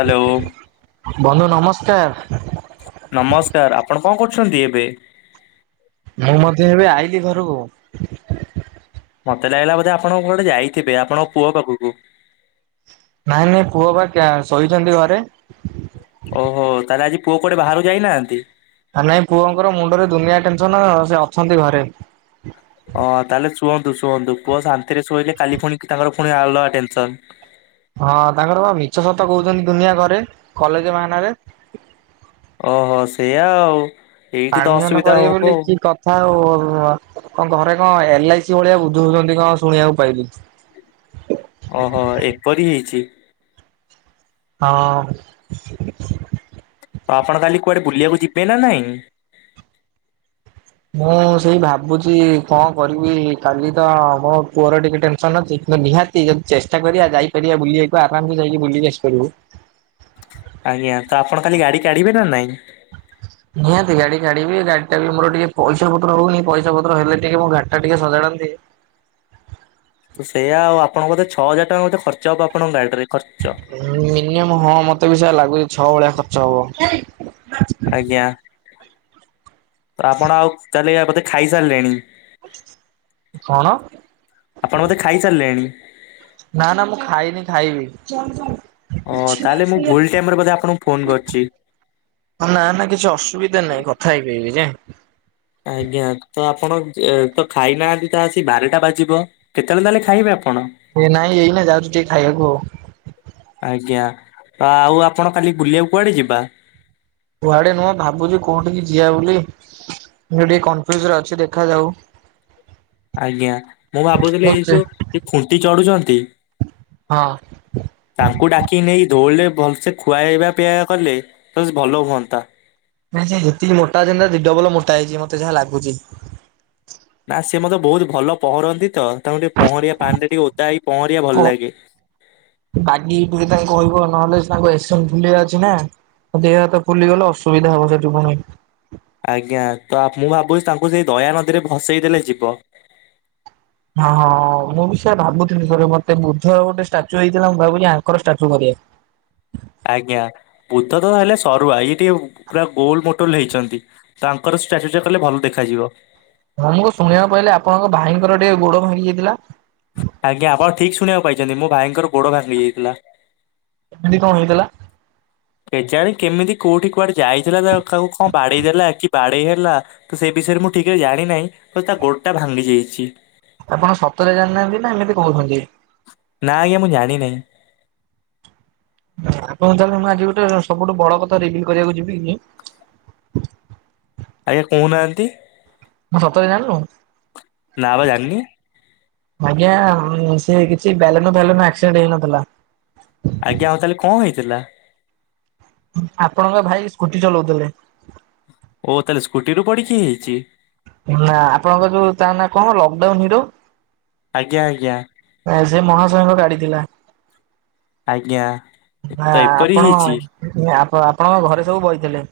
Hello. ବନ୍ଧୁ ନମସ୍କାର। ନମସ୍କାର ଆପଣ କଅଁ କରୁଚନ୍ତି ଏବେ? ମୁଁ ମଧ୍ୟ ଏବେ ଆଇଲିି ଘରକୁ। ମତେ ଲାଗିଲା ବୋଧେ ଆପଣ କୋଆଟେ ଯାଇଥିବେ ଆପଣଙ୍କ ପୁଅ ପାଖକୁ। ନାଇଁ ନାଇଁ ପୁଅ ବା ଟା ଶୋଇଛନ୍ତି ଘରେ। ଓହୋ ତାହେଲେ ଆଜି ପୁଅ କୁଆଡେ ବାହାରୁ ଯାଇନାହାନ୍ତି। ନାଇଁ ପୁଅଙ୍କର ମୁଣ୍ଡରେ ଦୁନିଆ ଟେନସନ ସେ ଅଛନ୍ତି ଘରେ। ହଁ ତାହେଲେ ଶୁଅନ୍ତୁ ଶୁଅନ୍ତୁ ପୁଅ ଶାନ୍ତିରେ ଶୋଇଲେ କାଲି ପୁଣି ତାଙ୍କର ପୁଣି ଆଲଗା ଟେନସନ। ହଁ ତାଙ୍କର ବା ମିଛ ସତ କହୁଛନ୍ତି ଦୁନିଆ ଘରେ କଲେଜ ବାହାନା ରେ ଓହୋ ସେଇଆ ଆଉ ଏଇଠି ତ ଆଡମିସନ ଅସୁବିଧା କରିବେ ହବ ବୋଲି ଆଉ। କି କଥା ଆଉ କଣ ଘରେ କଣ ଏଲ ଆଇ ସି ଭଳିଆ ବୁଝଉଛନ୍ତି କଣ ଶୁଣିବାକୁ ପାଇଲି। ଓହୋ ଏପରି ହେଇଛି। ହଁ। ଆପଣ କାଲି କୁଆଡେ ବୁଲିବାକୁ ଯିବେ ନା ନାଇଁ? ମୁଁ ସେଇ ଭାବୁଛି କଣ କରିବି କାଲି ତ ମୋ ପୁଅର ଟିକେ ଟେନସନ ଅଛି କିନ୍ତୁ ନିହାତି ଯଦି ଚେଷ୍ଟା କରିବା ଯାଇପାରିବା ବୁଲିିବାକୁ ଆରାମସ ଯାଇକି ବୁଲି ଆସିପାରିବୁ। ଆଜ୍ଞା ତ ଆପଣ ଖାଲି ଗାଡି କାଢିବେ ନା ନାଇଁ? ନିହାତି ଗାଡି କାଢ଼ିବି ଗାଡି ଟା ବି ମୋର ଟିକେ ପଇସା ପତ୍ର ହଉନି ପଇସା ପତ୍ର ହେଲେ ଟିକେ ମୋ ଗାଡି ଟା ଟିକେ ସଜାଡ଼ନ୍ତି। ତ ସେଇଆାଉ ଆପଣଙ୍କ କେ ଛଅ ହଜାର ଟଙ୍କା ମେ ଖର୍ଚ୍ଚ ହବ ଆପଣଙ୍କ ଗାଡି ରେ ଖର୍ଚ୍ଚ। ମିନିମମ୍ ହଁ ମତେ ବି ସେୟା ଲାଗୁଛି ଛଅ ଭଳିଆ ଖର୍ଚ୍ଚ ହବ। ଆଜ୍ଞା। ତ ଆପଣ ଆଉ [unintelligible] ବୋଧେ ଖାଇସାରିଲେଣି। କଣ? ଆପଣ ବୋଧେ ଖାଇସାରିଲେଣି? ନା ନା ମୁଁ ଖାଇନି ଖାଇବି। ଓ ତାହେଲେ ମୁଁ ଭୁଲ ଟାଇମରେ ବୋଧେ ଆପଣଙ୍କୁ ଫୋନ କରିଛି। ନା ନା କିଛି ଅସୁବିଧା ନାହିଁ କଥା ହେଇପାରବି ଯେ। ଆଜ୍ଞା ତ ଆପଣ ତ ଖାଇନାହାନ୍ତି ତ ଆସି ବାରଟା ବାଜିବ। କେତେବେଳେ ତାହେଲେ ଖାଇବେ ଆପଣ। ଏ ନାଇଁ ଏଇନା ଯାଉଚି ଟିକେ ଖାଇବାକୁ ଆଉ। ଆଜ୍ଞା ଆଉ ଆପଣ କାଲି ବୁଲିବାକୁ କୁଆଡେ ଯିବା। କୁଆଡେ ନୁହଁ ଭାବୁଚି କୋଉଠିକି ଯିିଆ ବୋଲି। ମୁଁ ଟିକେ କନଫ୍ୟୁଜରେ ଅଛି ଦେଖାଯାଉ। ଆଜ୍ଞା ମୁଁ ଭାବୁଥିଲି ଏଇ ଯୋଉ ଖୁଣ୍ଟି ଚଢୁଚନ୍ତି ହଁ। ତାଙ୍କୁ ଡାକି ନେଇକି ଦଉଳିଲେ ଭଲସେ ଖୁଆଇବା ପିଇବା କଲେ ତ ସେ ଭଲ ହୁଅନ୍ତା। ନାଇଁ ସେ ଯେତିକି ମୋଟାଅଛନ୍ତିନା ଦିଡବଲ ମୋଟା ହେଇଜିବେ ମତେ ଯାହା ଲାଗୁଛି। ନା ସେ ମଦ ବୋହୁତ ଭଲ ପଁହଁରନ୍ତି ତ ତାଙ୍କୁ ଟିକେ ପହଁରିବା ପାଣି ରେ ଟିକେ ଓତା ହେଇ ପହଁରିବା ଭଲ ଲାଗେ। ବାଗି ଟିକେ ତାଙ୍କୁ କହିବ ନହେଲେ ତାଙ୍କୁ ଏସନ ଫୁଲିଆ ଅଛି ନା। ଦେହ ହାତ ଫୁଲିଗଲେ ଅସୁବିଧା ହବ ସେଟୁ ପୁଣି। ଆଜ୍ଞା ତ ମୁଁ ଆବୁଚି ତାଙ୍କୁ ସେଇ ଦୟାନଦୀରେ ଭସେଇ ଦେଲେ ଯିବ। ହଁ ହଁ ମୁଁ ବି ସେ ଭାବୁଥିଲି ସେରେ ମତେ ବୁଦ୍ଧର ଗୋଟେ ଷ୍ଟାଚୁ ହେଇଥିଲା ମୁଁ ଭାବୁଲି ଆଙ୍କର ଷ୍ଟାଚୁ କରିବେ। ଆଜ୍ଞା ବୁଦ୍ଧ ତ ହେଲେ ସରୁଆ ଇଏ ଟିକେ ପୁରା ଗୋଲ ମୋଟଲ ହେଇଛନ୍ତି। ତାଙ୍କର ଷ୍ଟାଚଚୁ ଟା କଲେ ଭଲ ଦେଖାଯିବ। ହଁ ମୁଁ ଶୁଣିବାକୁ ପାଇଲି ଆପଣଙ୍କ ଭାଇଙ୍କର ଟିକେ ଗୋଡ ଭାଙ୍ଗି ଯାଇଥିଲା। ଆଜ୍ଞା ଆପଣ ଠିକି ଶୁଣିବାକୁ ପାଇଛନ୍ତି ମୋ ଭାଇଙ୍କର ଗୋଡ ଭାଙ୍ଗି ଯାଇଥିଲା। ଏମିତି କଣ ହେଇଥିଲା। କେଜାଣି କେମିତି କୋଉଠି କୁଆଡେ ଯାଇଥିଲା ତା କାକୁ କଣ ବାଡେଇ ଦେଲା କି ବାଡେଇ ହେଲା ତ ସେଇ ବିଷୟରେ ମୁଁ ଠିକିରେ ଜାଣିିନାହିଁ ତ ତା ଗୋଡଟା ଭାଙ୍ଗି ଯାଇଛି। ଆପଣ ସତରେ ଜାଣିନାହାନ୍ତି ନା ଏମିତି କୋହୁଚନ୍ତି। ନା ଆଜ୍ଞା ମୁଁ ଜାଣିିନହିଁ। ଆପଣ ତାହେଲେ ମୁଁ ଆଜି ଗୋଟେ ସବୁଠୁ ବଡ କଥା ରିଭିଲି କରିବାକୁ ଯିବିକି। ଆଜ୍ଞା କୋହୁନାହାନ୍ତି। କ ସତରେ ଜାଣିନୁ। ନାଁ ବା ଯାନିନି। ଆଜ୍ଞା ସେ କିଛି ବେଲୁନୁ ଫେଲୁନୁ ଆସେକ୍ସଡେ ଦେଇନଥିଲା। ଆଜ୍ଞା ଆଉ ତାହେଲେ କ ହେଇଥିଲା। ଆପଣଙ୍କ ଭାଇ ସ୍କୁଟି ଚଲଉଥିଲେ। ଓ ତାହେଲେ ସ୍କୁଟିରୁୁ ପଡିକି ହେଇଛି। ନା ଆପଣଙ୍କ ଯୋଉ ତା ନାଁ କଣ ଲକଡାଉନ ହିରୋ ଆଜ୍ଞା ଆଜ୍ଞା। ସେ ମହାଶୟଙ୍କ ଗାଡି ଥିଲା। ଆଜ୍ଞା। ନା ତ ଏପରି ଆପଣ ହେଇଛି। ଆପ ଆପଣଙ୍କ ଘରେ ସବୁ ବଇଥିଲେ।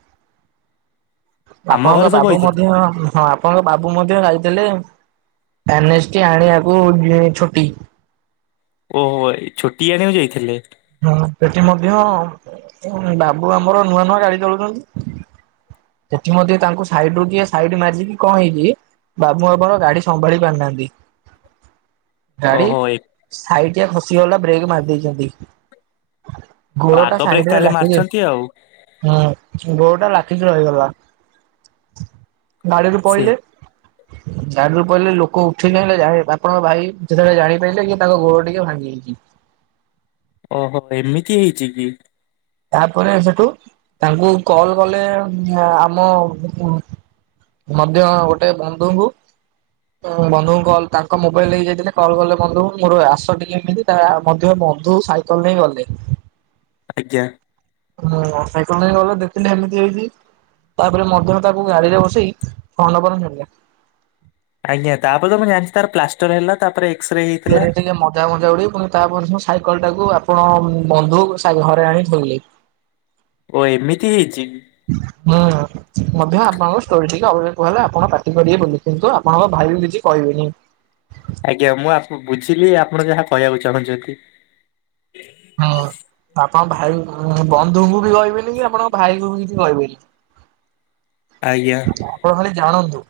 ଆମ ଘରେ ଆପଣଙ୍କ ସବୁ ବାବୁ ହେଇଥିଲେ ମଧ୍ୟ ହଁ ଆପଣଙ୍କ ବାବୁ ମଧ୍ୟ ରାଇଥିଲେ ଏନଷ୍ଟି ଆଣିବାକୁ ଯିଏ ଛୁଟି। ଓହୋ ଏ ଛୁଟି ଆଣିବାକୁ ଯାଇଥିଲେ। ହଁ ସେଟି ମଧ୍ୟ ବାବୁ ଆମର ନୂଆ ନୂଆ ଗାଡି ଚଲଉଚନ୍ତି। ସେଠି ମଧ୍ୟ ତାଙ୍କୁ ସାଇଟିରୁ କିଏ ସାଇଟି ମାର୍ଚ୍ଚି କି କଁ ହେଇଚି ବାବୁ ଆମର ଗାଡି ସମ୍ଭାଳି ପାରିନାହାନ୍ତି। [inaudible] ଗାଡି ଏ ସାଇଟି ଆ ଖସିଗଲା ବ୍ରେକ୍ ମାରି ଦେଇଚନ୍ତି। ଘୋଳ ଆଗ ଟା ବ୍ରେକ୍ ସାଇଟିରେ ତାହେଲେ ଲାଖି କି ଅ ମାରିଛନ୍ତି ଆଉ। ହଁ ଗୋଡ ଟା ଲାଖିକି ରହିଗଲା। ଗାଡ଼ିରୁ ସେ ପଇଲେ। ଚାରରୁ ପଇଲେ ଲୋକ ଉଠେଇ ନେଲେ ଯା ବାପା ଭାଇ ଭାଇ ଯେତେବେଳେ ଜାଣିପାରିଲେ କି ତାଙ୍କ ଗୋଡ ଟିକେ ଭାଙ୍ଗି ଯାଇଛି। ଓହୋ ଏମିତି ହେଇଛି କି। ତାପରେ ସେଠୁ ତାଙ୍କୁ କଲ୍ କଲେ ଆମ ମଧ୍ୟ ଗୋଟେ ବନ୍ଧୁଙ୍କୁ। ତ ବନ୍ଧୁଙ୍କୁ କଲ ତାଙ୍କ ମୋବାଇଲି ନେଇକି ଯାଇଥିଲେ କଲ୍ କଲେ ବନ୍ଧୁ ଙ୍କୁ ମୁଁ କହିଲି ଆସ ଟିକେ ଏମିତି। ତା ମଧ୍ୟ ବନ୍ଧୁ ସାଇକେଲ ନେଇ ଗଲେ। ଆଜ୍ଞା। ହଁ ହଁ ସାଇକେଲରେ ଗଲେ ଦେଖିଲେ ଏମିତି ହେଇଛି। ତାପରେ ମଧ୍ୟ ତାକୁ ଗାଡିରେ ବସେଇ ଫୋନ ନମ୍ବର ନେଲେ। ଆଜ୍ଞା ତାପରେ ତ ମୁଁ ଜାଣିଛ ତାର ପ୍ଲାଷ୍ଟର ହେଲା ତାପରେ ଏକ୍ସରେ ହେଇଥିଲା। ଫେରେଇ ଦେଲେ ମ ଯାହା ମଜା ଉଡେଇ ଫୁଣି ତା ପର ଦିନ ସାଇକଲଟାକୁ ଆପଣ ବନ୍ଧ ଉପରେ ସା ତା ଘରେ ଆଣି ଥୋଇଲେ। ଓ ଏମିତି ହେଇଛି। ଉ ଆ। ମଧ୍ୟ ଆପଣଙ୍କ ଷ୍ଟୋରରେ ଟିକେ ଅଭିଭେକ ହେଲା ଆପଣ ପାଟି କରିବେ ବୋଲି କିନ୍ତୁ ଆପଣଙ୍କ ଭାଇ ଙ୍କୁ କିଛି କହିବେନି। ଆଜ୍ଞା ମୁଁ ଆପ ବୁଝିଲି ଆପଣ ଯାହା କହିବାକୁ ଚାହୁଁଛନ୍ତି। ହଁ, ଆପଣଙ୍କ ଭାଇ ବନ୍ଧୁଙ୍କୁ ବି କହିବେନି କି ଆପଣଙ୍କ ଭାଇ କୁ ବି କିଛି କହିବେନି। ଆଜ୍ଞା। ଆପଣ ଖାଲି ଜାଣନ୍ତୁ।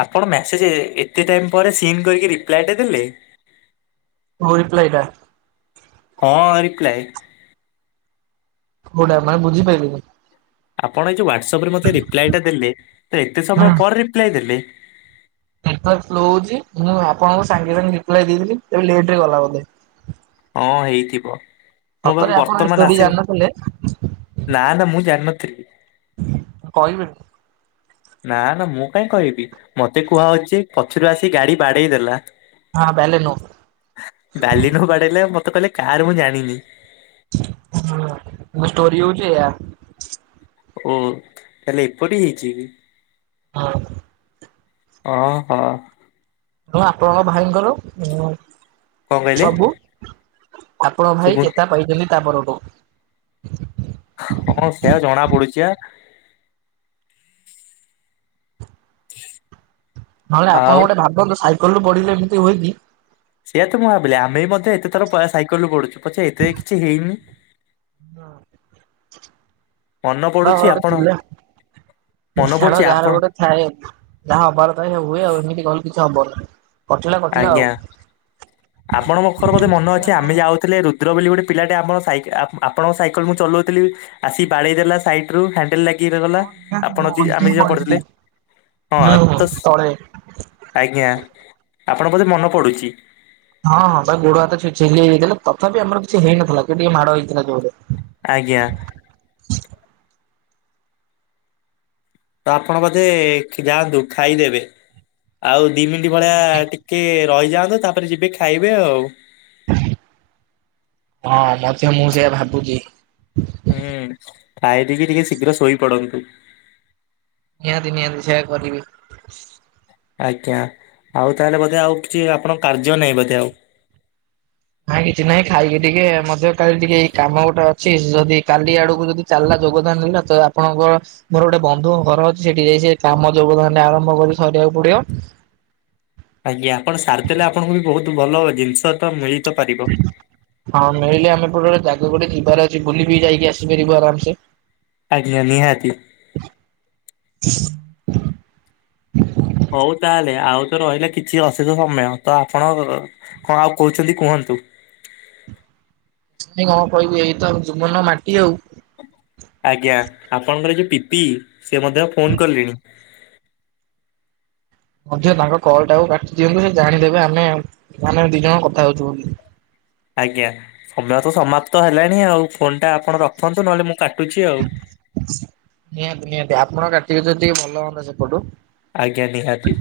ଆପଣ ମ୍ୟାସେଜ୍ ଏତେ ଟାଇମ୍ ପରେ ସିନ୍‌ କରିକି ରିପ୍ଲାଏଟେ ଦେଲେ। କଉ ରିପ୍ଲାଇଟା ହଁ ରିପ୍ଲାଇ। କୋଉଟା ମାନେ ବୁଝିପାଇଲିନି। ଆପଣ ଏଜୋଉ ହ୍ୱାଟସଆପ ରେ ମୋତେ ରିପ୍ଲାଏ ଟା ଦେଲେ ଏତେ ସମୟ ହୁଁ। ପରେ ରିପ୍ଲାଏ ଦେଲେ। ସାର୍ ସ୍ଲୋ ହଉଛି ମୁଁ ଆପଣଙ୍କୁ ସାଙ୍ଗେ ସାଙ୍ଗେ ରିପ୍ଲାଏ ଦେଇଥିଲି ତେବେ ଲେଟ ରେ ଗଲା ବୋଧେ। ହଁ ହେଇଥିବ, ମୋ ସତରେ ପାଖକୁ ଆପଣ ଏ ବର୍ତ୍ତମାନ ଷ୍ଟୋରି ଆସିନି। ଜାଣିନଥିଲେ ନା ନା ମୁଁ ଜାଣିନଥିଲି। କହିବେନି। ନା ନା ମୁଁ କାଇଁ କହିବି ମତେ କୁହା ହଉଛି ପଛରୁ ଆସି ଗାଡି ବାଡେଇ ଦେଲା। ହଁ ବେଲେ ନୁ ଡ଼ାଲିନୁ ବାଡେଇଲା ମତେ କହିଲେ କାହାର ମୁଁ ଜାଣିନି। ହଁ ମୁ କହିଲି ଷ୍ଟୋରି ହଉଚି ଏଇଆ। ଓ ତାହଲେ ଏପରି ହେଇଛି। ହଁ। ଅ ହଁ। ତ ଆପଣଙ୍କ ଭାଇଙ୍କର କଣ କହିଲେ? ଆପଣଙ୍କ ଭାଇ ଶୁଭୁ ଚେତା ପାଇଛନ୍ତି ତା ପରଠୁ। ହଁ ସେଇଆ ଜଣା ପଡୁଛି ଆ। ନହେଲେ ଆପଣ ଆଉ ଗୋଟେ ଭାବନ୍ତୁ ସାଇକେଲରୁୁ ପଡିଲେ ଏମିତି ହୁଏ କିି। ସେଇଆ ତ ମୁଁ ଭାବିଲି ଆମେ ବି ମଧ୍ୟ ଏତେ ଥର ସାଇକେଲରୁୁ ପଡୁଛୁ ପଛେ ଏତେତ କିଛି ହେଇନି। ମନ ଝାଡ ପଡୁଛି ଗୋଟେ ଆପଣ ଥିଲା ମନ ଝାଡ ପଡ଼ୁଛି ଯାହାର ଆପଣ ଗୋଟେ ଥାଏ ଯାହା ହବାର ତ ସେ ହୁଏ ଆଉ ଏମିତି କହିଲେ କିଛି ହବନି। କଟିଲା କଟିଲା ଆଉ। ଆପଣ ବଖର ବୋଧେ ମନ ଅଛି ଆମେ ଯାଉ ଥିଲେ ରୁଦ୍ର ବୋଲି ଗୋଟେ ପିଲାଟେ ଆମର ସାଇକେ ଆପ ଆପଣଙ୍କ ସାଇକେଲ ମୁଁ ଚଲଉଥିଲି। ଆସି ବାଡେଇ ଦେଲା ସାଇଡ ରୁ ହ୍ୟାଣ୍ଡେଲ ଲାଗ [unintelligible] ଗଲା ଆପଣ ଦି ଆମେ ଦି ଜଣ ପଡିଲେ ହଁ ହୁଁ ହୁଁ ତ। ତଳେ ଆଜ୍ଞା ଆପଣ ବୋଧେ ମନ ପଡୁଛି। ହଁ ହଁ ତା ଗୋଡ, ହାତ ଛେ-ଛେଲି ଦେଲୁ। ତଥାପି ଆମର କିଛି ହେଇନଥିଲା କେ ଟିକେ ମାଡ଼ ହେଇଥିଲା ଜୋରେ। ଆଜ୍ଞା। ତ ଆପଣ ବୋଧେ କେ ଯାଆନ୍ତୁ ଖାଇଦେବେ ଆଉ ଦି ମିଣ୍ଟି [unintelligible] ଟି କେ ରହିଯାଆନ୍ତୁ ତାପରେ ଯିବେ ଖାଇବେ ଆଉ। ହଁ ମଧ୍ୟ ମୁଁ ସେୟା ଭାବୁଛି। ଏଁ ଖାଇ ଦେଇକି ଟିକେ ଶୀଘ୍ର ଶୋଇପଡନ୍ତୁ। ନିହାତି ନିହାତି ସେୟା କରିବି। ଆଜ୍ଞା ଆଉ ତାହେଲେ ବୋଧେ ଆଉ କିଛି ଆପଣଙ୍କ କାର୍ଯ୍ୟ ନାହିଁ ବୋଧେ ଆଉ। ନାଇଁ କିଛି ନାହିଁ ଖାଇକି ଟିକେ ମଧ୍ୟ କାଲି ଟିକେ ଏଇ କାମ ଗୋଟେ ଅଛି ଯଦି କାଲି ଆଡକୁ ଯଦି। ଚାଲିଲା ଯୋଗଦାନ [unintelligible] ତ ଆପଣଙ୍କର। ମୋର ଗୋଟେ ବନ୍ଧୁଙ୍କ ଘର ଅଛି ସେଠି ଯାଇ ସେ କାମ ଯୋଗ [unintelligible] ଆରମ୍ଭ କରି ସରିବାକୁ ପଡିବ। ଆଜ୍ଞା ଆପଣ ସାରିଦେଲେ ଆପଣଙ୍କୁ ବି ବହୁତ ଭଲ ଜିନିଷ ତ ମିଳି ତ ପାରିବ। ହଁ ମିଳିଲେ ଆମେ [unintelligible] ଜାଗା ଗୋଟେ ଯିବାର ଅଛି ବୁଲିିକି ଯାଇକି ଆସିପାରିବୁ ଆରାମସେ। ଆଜ୍ଞ ନିହାତି। ହଉ ତାହେଲେ ଆଉ ତ ରହିଲା କିଛି ଅଛି ତ ସମୟ ତ ଆପଣ। କଣ ଆଉ କହୁଛନ୍ତି କୁହନ୍ତୁ? [unintelligible] କଣ କହିବୁ ଏଇ ତ ଜୀବନ ମାଟି ଆଉ। ଆଜ୍ଞା ଆପଣଙ୍କର ଯୋଉ ପି ପି ସେ ମଧ୍ୟ ଫୋନ୍ କଲେଣି? ଅଧିକ ତାଙ୍କ କଲ୍ ଟା କୁ କାଟି ଦିଅନ୍ତୁ ସେ ଜାଣିଦେବେ ଆମେ ମାନେ ଦି ଜଣ କଥା ହଉଛୁ ବୋଲି। ଆଜ୍ଞା ସମୟ ତ ସମାପ୍ତ ହେଲାଣି ଆଉ ଫୋନ୍ ଟା ଆପଣ ରଖନ୍ତୁ ନହେଲେ ମୁଁ କାଟୁଛି ଆଉ। ନିହାତି ନିହାତି ଆପଣ କାଟିବେ ଯଦି ଭଲ ହୁଅନ୍ତା ସେପଟୁ। ଆଜ୍ଞା ନିହାତି।